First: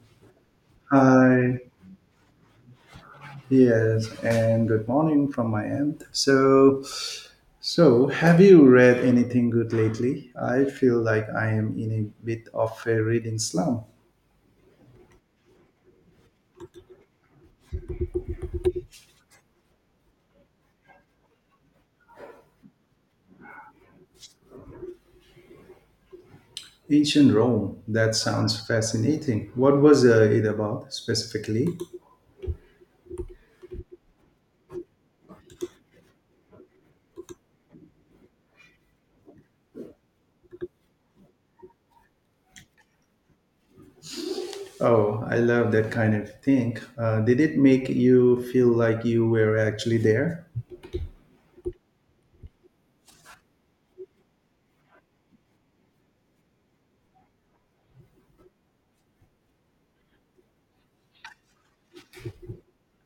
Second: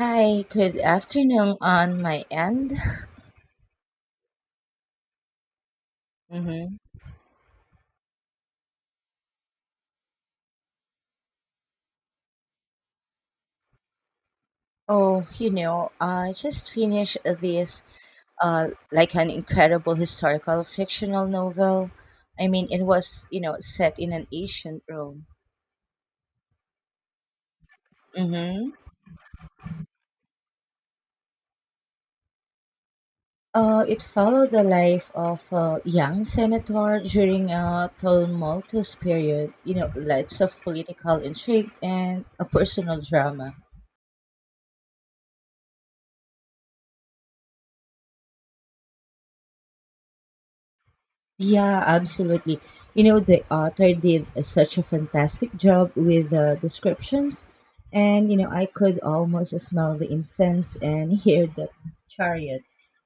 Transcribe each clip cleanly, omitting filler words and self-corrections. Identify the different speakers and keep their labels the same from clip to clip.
Speaker 1: Hi, good afternoon
Speaker 2: Hi.
Speaker 1: on my end.
Speaker 2: Yes, and good morning from my end.
Speaker 1: Mm-hmm.
Speaker 2: So, have you read anything good lately? I feel like I am in a bit of a reading slump.
Speaker 1: I just finished this, like an incredible historical fictional novel. I mean, it was set in an ancient Rome.
Speaker 2: Ancient Rome. That sounds
Speaker 1: Mm-hmm.
Speaker 2: fascinating. What was it about specifically?
Speaker 1: It followed the life of a young senator during a tumultuous period, you know, lots of political intrigue and a personal drama.
Speaker 2: Oh, I love that kind of thing. Did it make you feel like you were actually there?
Speaker 1: Yeah, absolutely. You know, the author such a fantastic job with the descriptions. And, you know, I could almost smell the incense and hear the chariots.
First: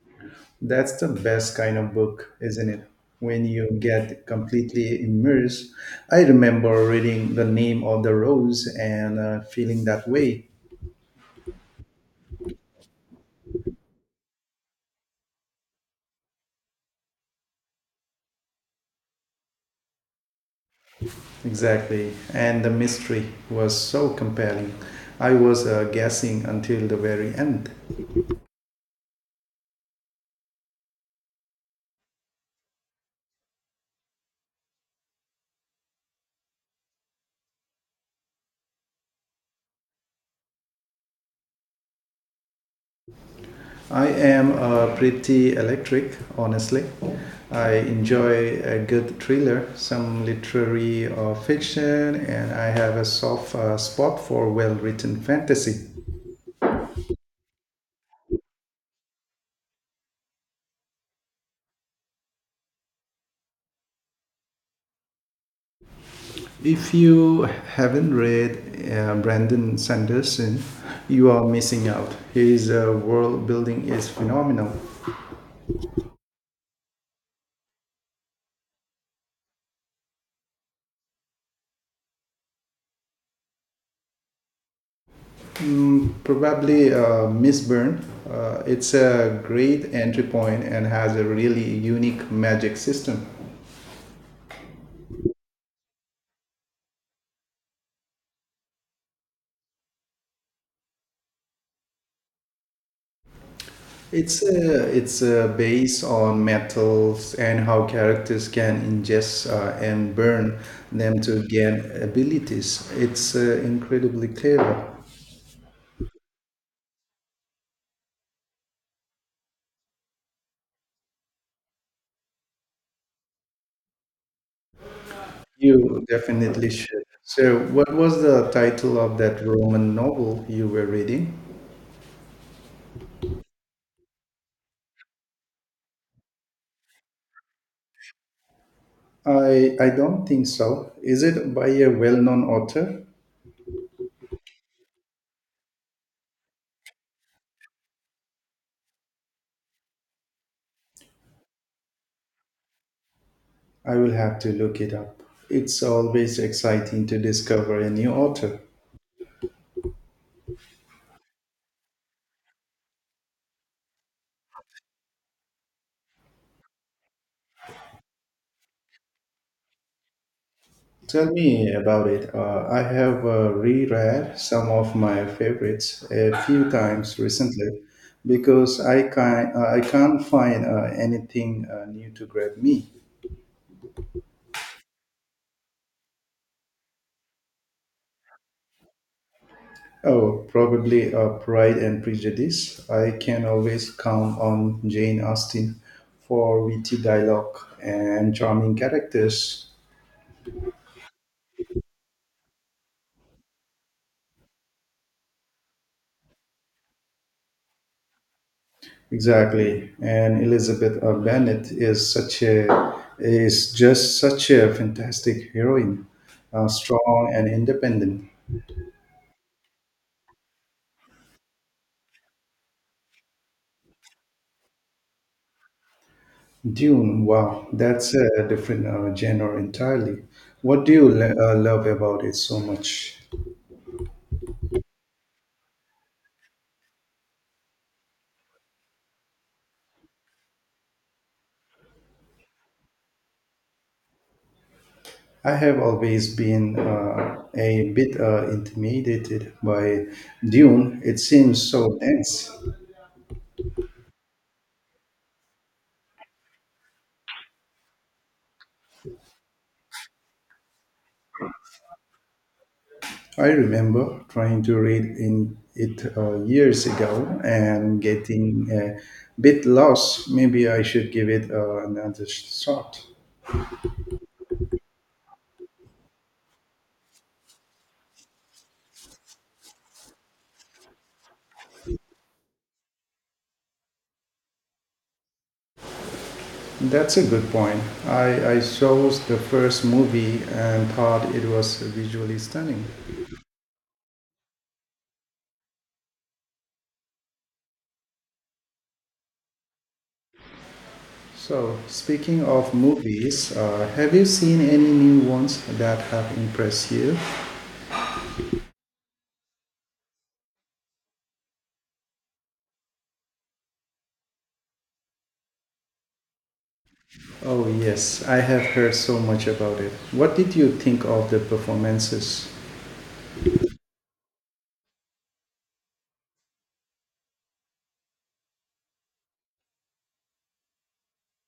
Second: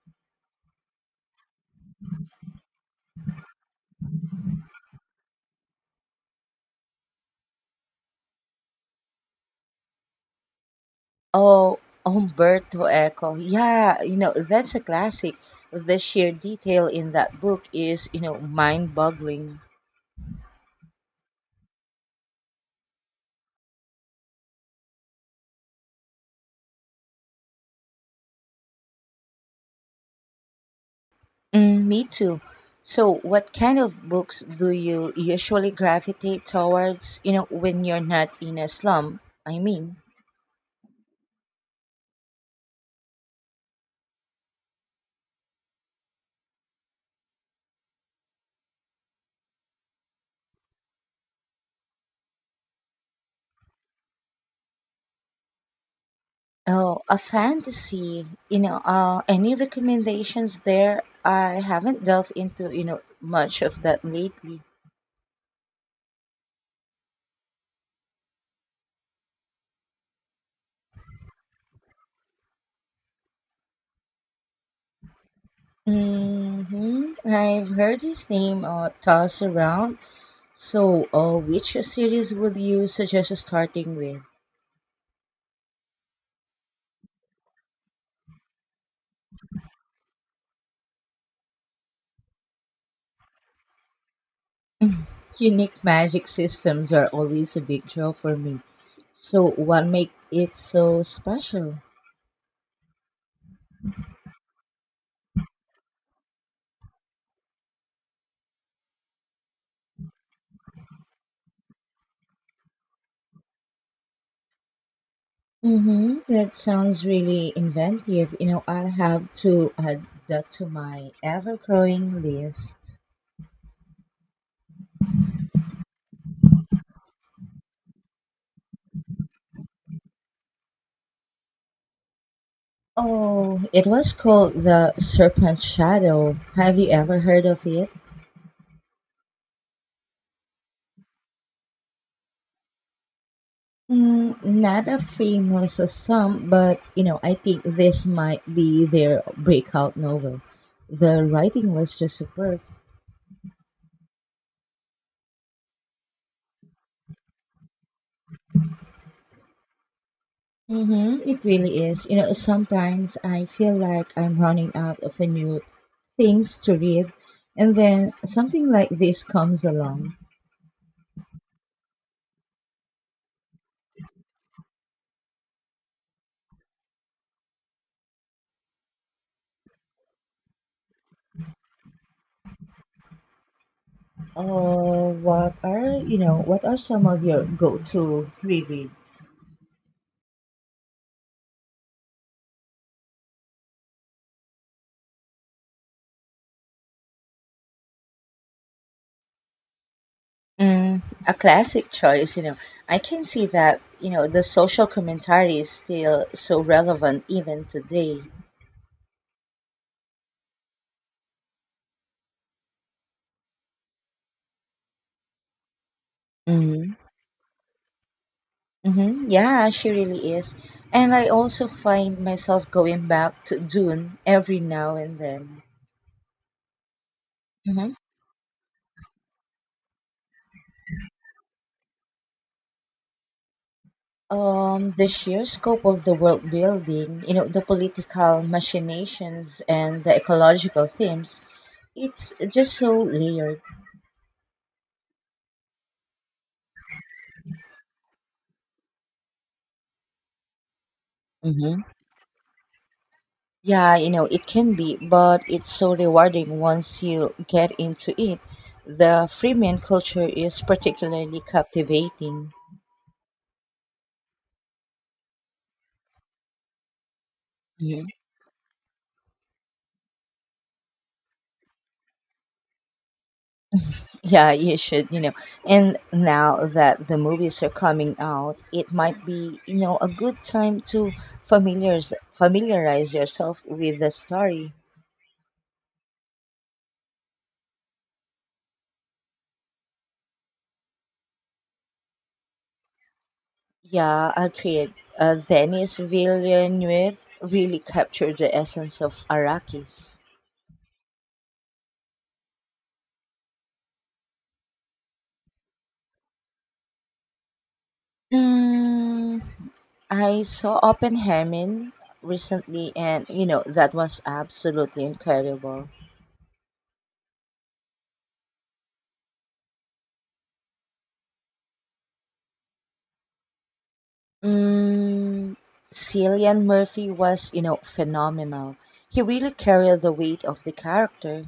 Speaker 2: That's the best kind of book, isn't it? When you get completely immersed. I remember reading The Name of the Rose and feeling that way.
Speaker 1: Oh, Umberto Eco. Yeah, you know, that's a classic. The sheer detail in that book is mind boggling.
Speaker 2: Exactly. And the mystery was so compelling. I was guessing until the very end.
Speaker 1: Mm, me too. So, what kind of books do you usually gravitate towards, you know, when you're not in a slum? I mean,
Speaker 2: I am pretty electric, honestly. I enjoy a good thriller, some literary fiction, and I have a soft spot for well written fantasy.
Speaker 1: Oh, a fantasy. Any recommendations there? I haven't delved into, you know, much of that lately.
Speaker 2: If you haven't read Brandon Sanderson, you are missing out. His world building is phenomenal.
Speaker 1: Hmm, I've heard his name tossed around. So, which series would you suggest starting with?
Speaker 2: Mm, probably Miss Byrne. It's a great entry point and has a really unique magic system.
Speaker 1: Unique magic systems are always a big draw for me. So, what makes it so special?
Speaker 2: It's a base on metals and how characters can ingest and burn them to gain abilities. It's incredibly clever.
Speaker 1: Mm-hmm. That sounds really inventive. You know, I'll have to add that to my ever growing list.
Speaker 2: You definitely should. So, what was the title of that Roman novel you were reading?
Speaker 1: Oh, it was called The Serpent's Shadow. Have you ever heard of it?
Speaker 2: I don't think so. Is it by a well-known author?
Speaker 1: Mm, not as famous as some, but you know, I think this might be their breakout novel. The writing was just superb.
Speaker 2: I will have to look it up. It's always exciting to discover a new author.
Speaker 1: Mm-hmm. It really is. You know, sometimes I feel like I'm running out of a new things to read, and then something like this comes along.
Speaker 2: Tell me about it. I have reread some of my favorites a few times recently because I can't find anything new to grab me.
Speaker 1: What are you know? What are some of your go-to rereads?
Speaker 2: Oh, probably Pride and Prejudice. I can always count on Jane Austen for witty dialogue and charming characters.
Speaker 1: Mm, a classic choice, you know. I can see that, you know, the social commentary is still so relevant even today.
Speaker 2: Exactly, and Elizabeth Bennet is just such a fantastic heroine,
Speaker 1: Hmm.
Speaker 2: strong and independent.
Speaker 1: Mm-hmm. Yeah, she really is. And I also find myself going back to Dune every now and then.
Speaker 2: Dune, wow,
Speaker 1: Hmm.
Speaker 2: that's a different genre entirely. What do you love about it so much?
Speaker 1: The sheer scope of the world building, you know, the political machinations and the ecological themes, it's just so layered.
Speaker 2: I have always been a bit intimidated by Dune. It seems so dense.
Speaker 1: Yeah, you know, it can be, but it's so rewarding once you get into it. The Freemian culture is particularly captivating.
Speaker 2: I remember trying to read in it years ago and
Speaker 1: Mhm.
Speaker 2: getting a bit lost. Maybe I should give it another shot.
Speaker 1: Yeah, you should, you know. And now that the movies are coming out, it might be, you know, a good time to familiarize yourself with the story.
Speaker 2: That's a good point. I saw the first movie and thought it was visually stunning.
Speaker 1: Yeah, agreed. Denis Villeneuve really captured the essence of Arrakis.
Speaker 2: So, speaking of movies, have you seen any new ones that have impressed you?
Speaker 1: Mm, I saw Oppenheimer recently, and you know that was absolutely incredible.
Speaker 2: Oh, yes, I have heard so much about it. What did you think of the performances?
Speaker 1: Mm, Cillian Murphy was, you know, phenomenal. He really carried the weight of the character.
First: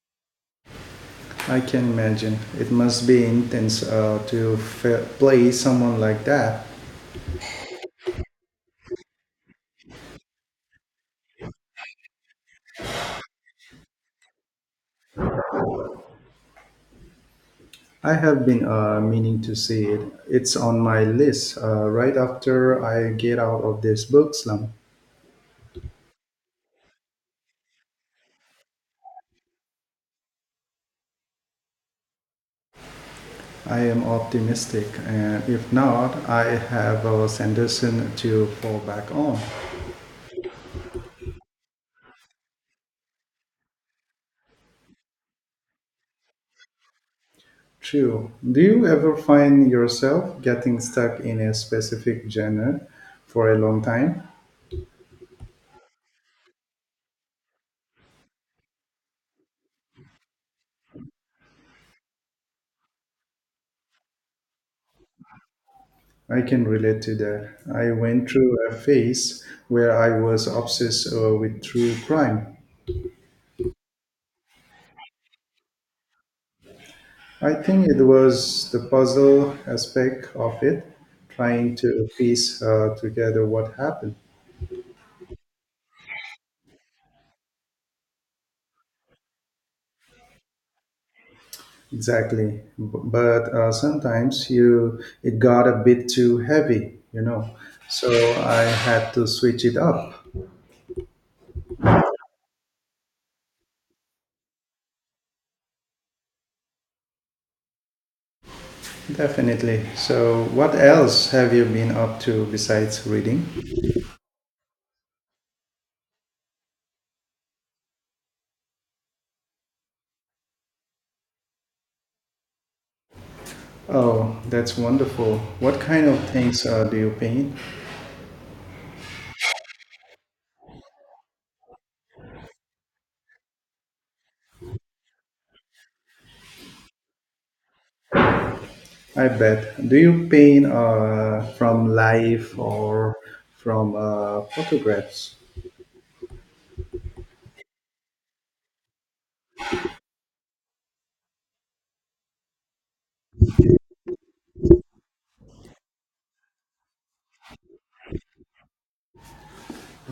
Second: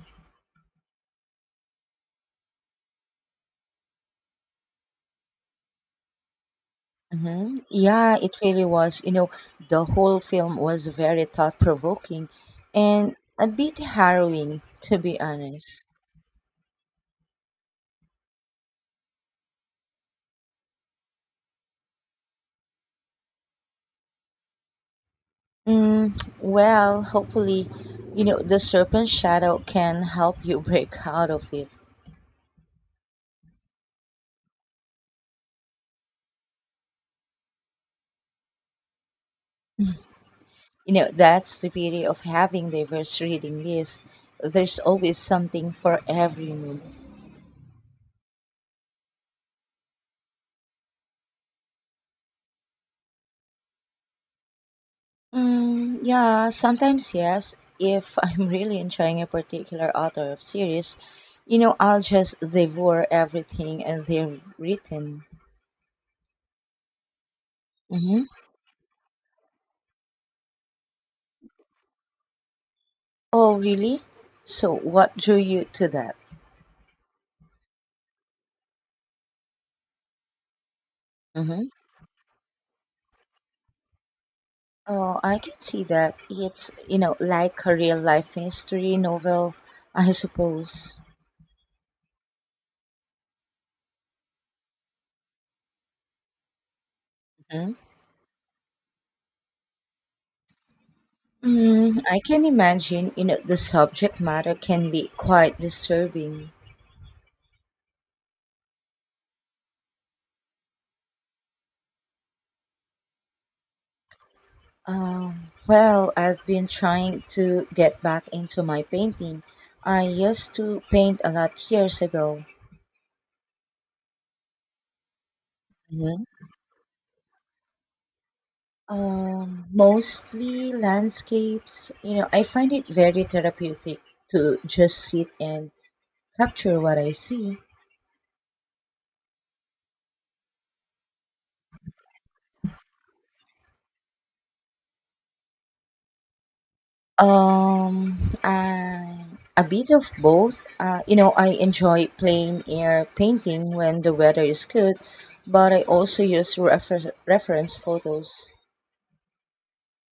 Speaker 2: I can imagine. It must be intense to play someone like that.
Speaker 1: Hmm. Yeah, it really was. You know, the whole film was very thought provoking and a bit harrowing, to be honest.
Speaker 2: I have been meaning to see it. It's on my list right after I get out of this book slump.
Speaker 1: Mm, well, hopefully, you know, the serpent shadow can help you break out of it.
Speaker 2: I am optimistic, and if not, I have Sanderson to fall back on.
Speaker 1: You know, that's the beauty of having diverse reading lists. There's always something for every mood.
Speaker 2: True. Do you ever find yourself getting stuck in a specific genre for a long time?
Speaker 1: Mm, yeah, sometimes yes. If I'm really enjoying a particular author of series, you know, I'll just devour everything and they're written.
Speaker 2: I can relate to that. I
Speaker 1: Mm-hmm.
Speaker 2: went through a phase where I was obsessed with true crime.
Speaker 1: Oh, really? So, what drew you to that?
Speaker 2: I think it was the puzzle aspect of it,
Speaker 1: Mm-hmm.
Speaker 2: trying to piece together what happened.
Speaker 1: Oh, I can see that. It's, you know, like a real life history novel, I suppose.
Speaker 2: Exactly. But sometimes you it got a bit too heavy.
Speaker 1: Mhm.
Speaker 2: So I had to switch it up.
Speaker 1: Mm, I can imagine, you know, the subject matter can be quite disturbing.
Speaker 2: Definitely. So, what else have you been up to besides reading?
Speaker 1: Well, I've been trying to get back into my painting. I used to paint a lot years ago.
Speaker 2: Oh, that's wonderful. What kind of
Speaker 1: Hmm.
Speaker 2: things do you paint?
Speaker 1: Um, mostly landscapes. You know, I find it very therapeutic to just sit and capture what I see.
Speaker 2: I bet. Do you paint from life or from photographs?
Speaker 1: Um, I'm a bit of both. You know, I enjoy plain air painting when the weather is good, but I also use reference photos.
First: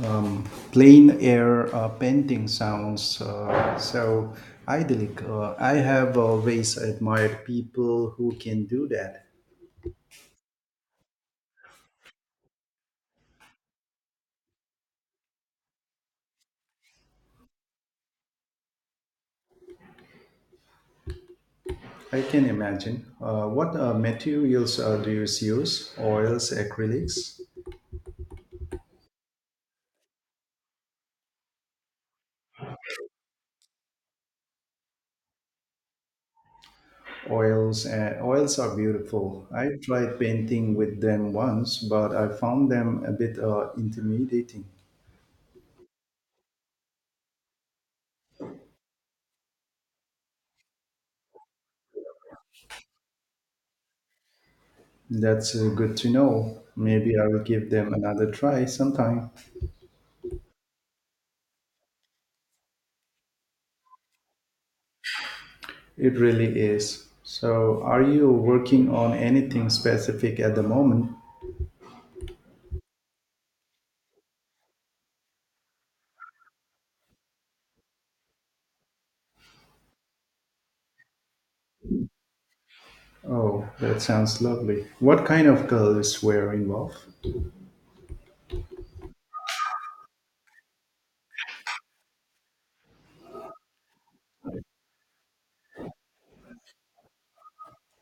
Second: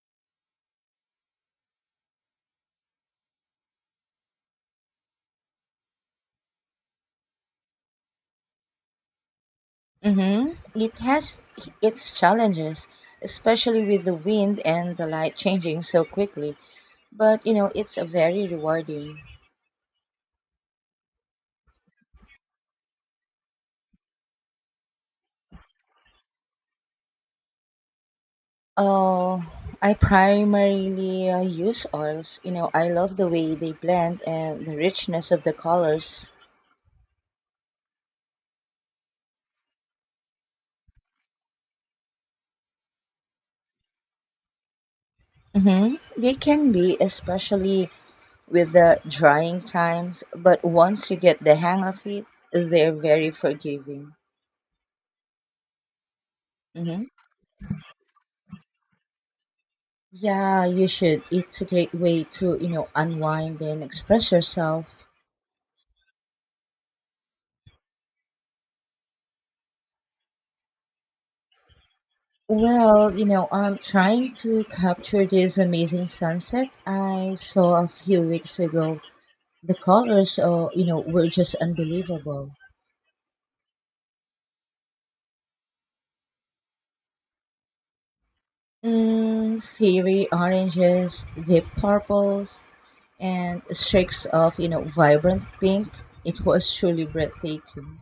Speaker 2: Um, plain air painting sounds so idyllic. I have always admired people who can do that.
Speaker 1: Mm-hmm. It has its challenges, especially with the wind and the light changing so quickly. But you know, it's a very rewarding.
Speaker 2: I can imagine. What materials do you use? Oils, acrylics?
Speaker 1: Oh, I primarily use oils. You know, I love the way they blend and the richness of the colors.
Speaker 2: Oils and oils are beautiful. I tried painting with them once, but I found them a bit intimidating.
Speaker 1: Hmm. They can be, especially with the drying times, but once you get the hang of it, they're very forgiving.
Speaker 2: That's good to know.
Speaker 1: Hmm.
Speaker 2: Maybe I will give them another try sometime.
Speaker 1: Yeah, you should. It's a great way to, you know, unwind and express yourself.
Speaker 2: It really is. So, are you working on anything specific at the moment?
Speaker 1: Well, you know, I'm trying to capture this amazing sunset I saw a few weeks ago. The colors, oh, you know, were just unbelievable.
Speaker 2: Oh, that sounds lovely. What kind of colors were involved?
Speaker 1: Mm, fiery oranges, deep purples, and streaks of you know vibrant pink. It was truly breathtaking.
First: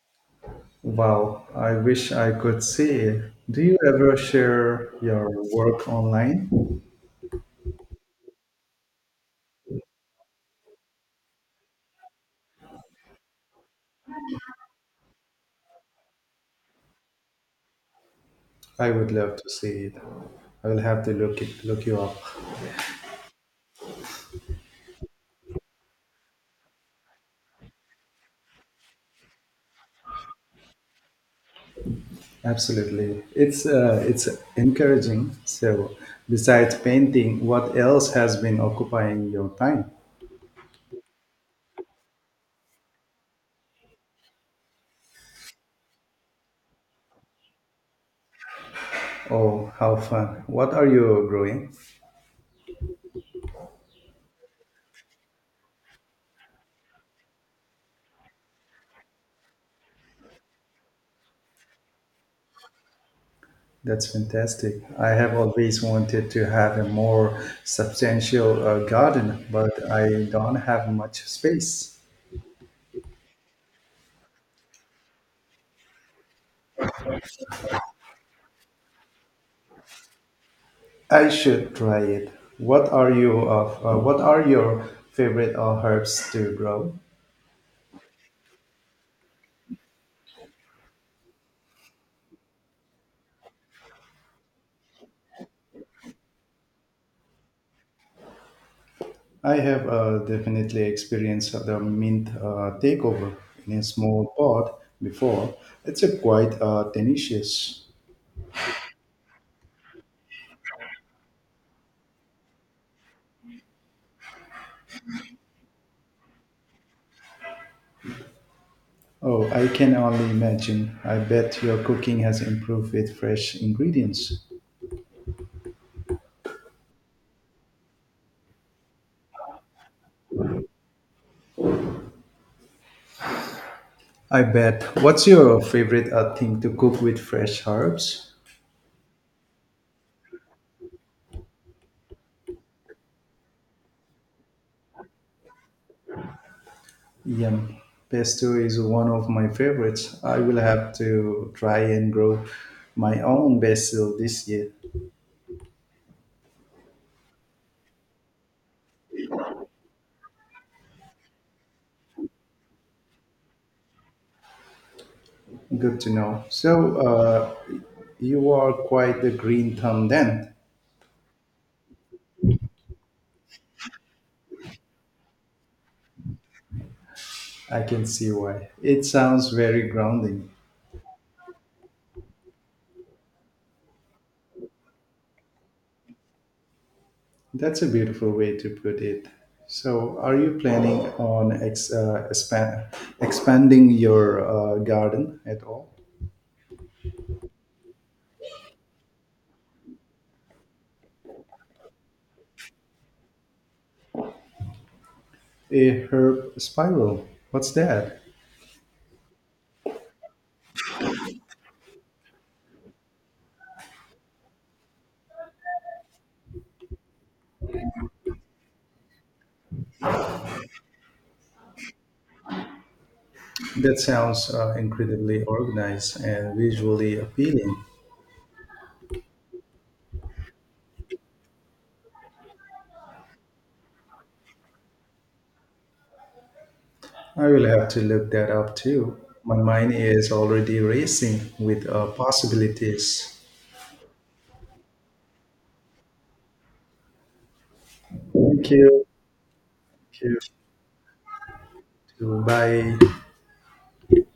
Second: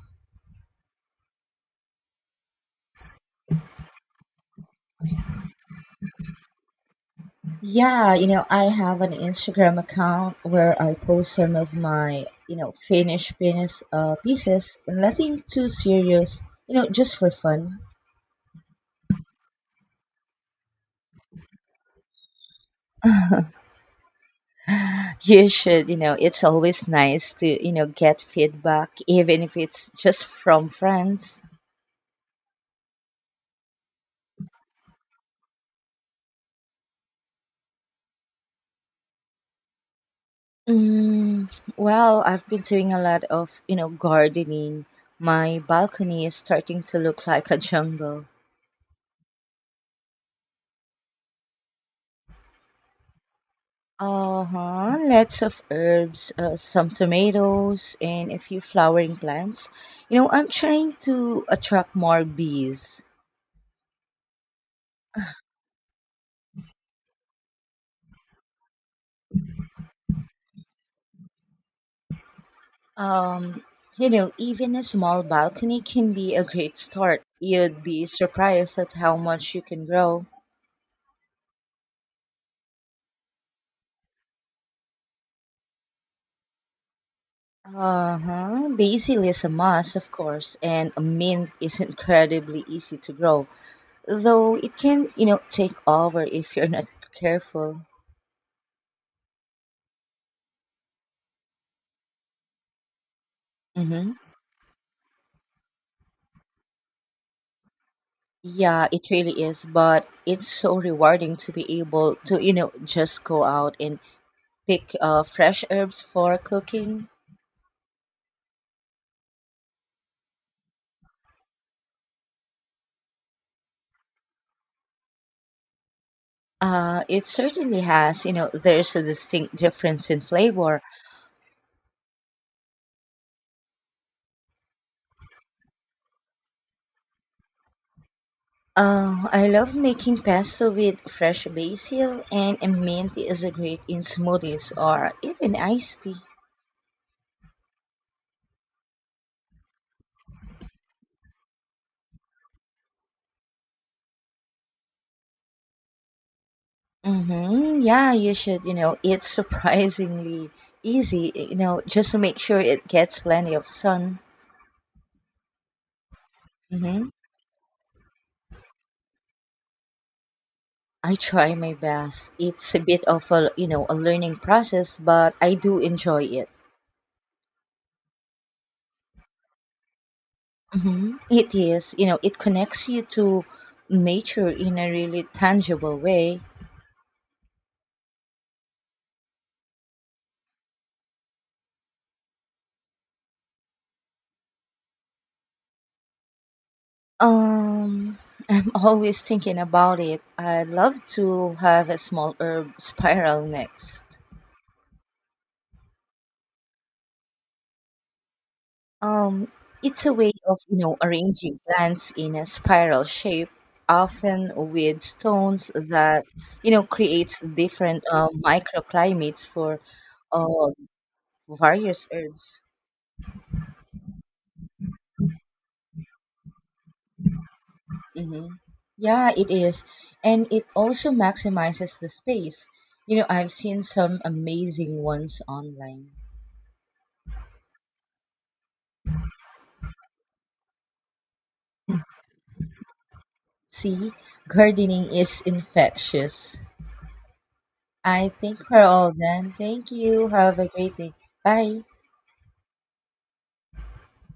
Speaker 2: Wow, I wish I could see it. Do you ever share your work online?
Speaker 1: Yeah, you know I have an Instagram account where I post some of my you know finished penis pieces, nothing too serious. You know, just for fun.
Speaker 2: I would love to see it. I will have to look you up.
Speaker 1: You should. You know, it's always nice to you know get feedback, even if it's just from friends.
Speaker 2: Absolutely, it's encouraging. So, besides painting, what else has been occupying your time?
Speaker 1: Mm, well, I've been doing a lot of, you know, gardening. My balcony is starting to look like a jungle.
Speaker 2: Oh, how fun! What are you growing?
Speaker 1: Uh-huh. Lots of herbs, some tomatoes, and a few flowering plants. You know, I'm trying to attract more bees.
Speaker 2: That's fantastic. I have always wanted to have a more substantial garden, but I don't have much space.
Speaker 1: Um, you know, even a small balcony can be a great start. You'd be surprised at how much you can grow.
Speaker 2: I should try it. What are you of? What are your favorite herbs to grow?
Speaker 1: Uh-huh. Basil is a must, of course, and a mint is incredibly easy to grow, though it can, you know, take over if you're not careful.
Speaker 2: I have definitely experienced the mint takeover in a
Speaker 1: Mm-hmm.
Speaker 2: small pot before. It's a quite tenacious.
Speaker 1: Yeah, it really is, but it's so rewarding to be able to, you know, just go out and pick fresh herbs for cooking.
Speaker 2: Oh, I can only imagine. I bet your cooking has improved with fresh ingredients.
Speaker 1: It certainly has, you know, there's a distinct difference in flavor.
Speaker 2: I bet. What's your favorite thing to cook with fresh herbs?
Speaker 1: I love making pesto with fresh basil and mint is a great in smoothies or even iced tea.
Speaker 2: Yum. Pesto is one of my favorites. I will have to try and grow my own basil this year.
Speaker 1: Mm-hmm. Yeah, you should. You know, it's surprisingly easy. You know, just to make sure it gets plenty of sun.
Speaker 2: Good to know. So,
Speaker 1: Mm-hmm.
Speaker 2: you are quite the green thumb then.
Speaker 1: I try my best. It's a bit of a you know a learning process, but I do enjoy it.
Speaker 2: I can see why. It sounds very grounding.
Speaker 1: Mm-hmm. It is. You know, it connects you to nature in a really tangible way.
Speaker 2: That's a beautiful way to put it. So, are you planning on expanding your garden at all?
Speaker 1: Um, I'm always thinking about it. I'd love to have a small herb spiral next.
Speaker 2: A herb spiral. What's that?
Speaker 1: Um, it's a way of, you know, arranging plants in a spiral shape, often with stones that, you know, creates different microclimates for uh, various herbs.
Speaker 2: That sounds incredibly organized and visually appealing.
Speaker 1: Hmm. Yeah, it is. And it also maximizes the space. You know, I've seen some amazing ones online.
Speaker 2: I will have to look that up too. My mind is already racing with possibilities.
Speaker 1: See, gardening is infectious. I think
Speaker 2: Thank
Speaker 1: we're
Speaker 2: you.
Speaker 1: all done. Thank
Speaker 2: Thank
Speaker 1: you.
Speaker 2: you.
Speaker 1: Have a great day. Bye.
Speaker 2: Bye.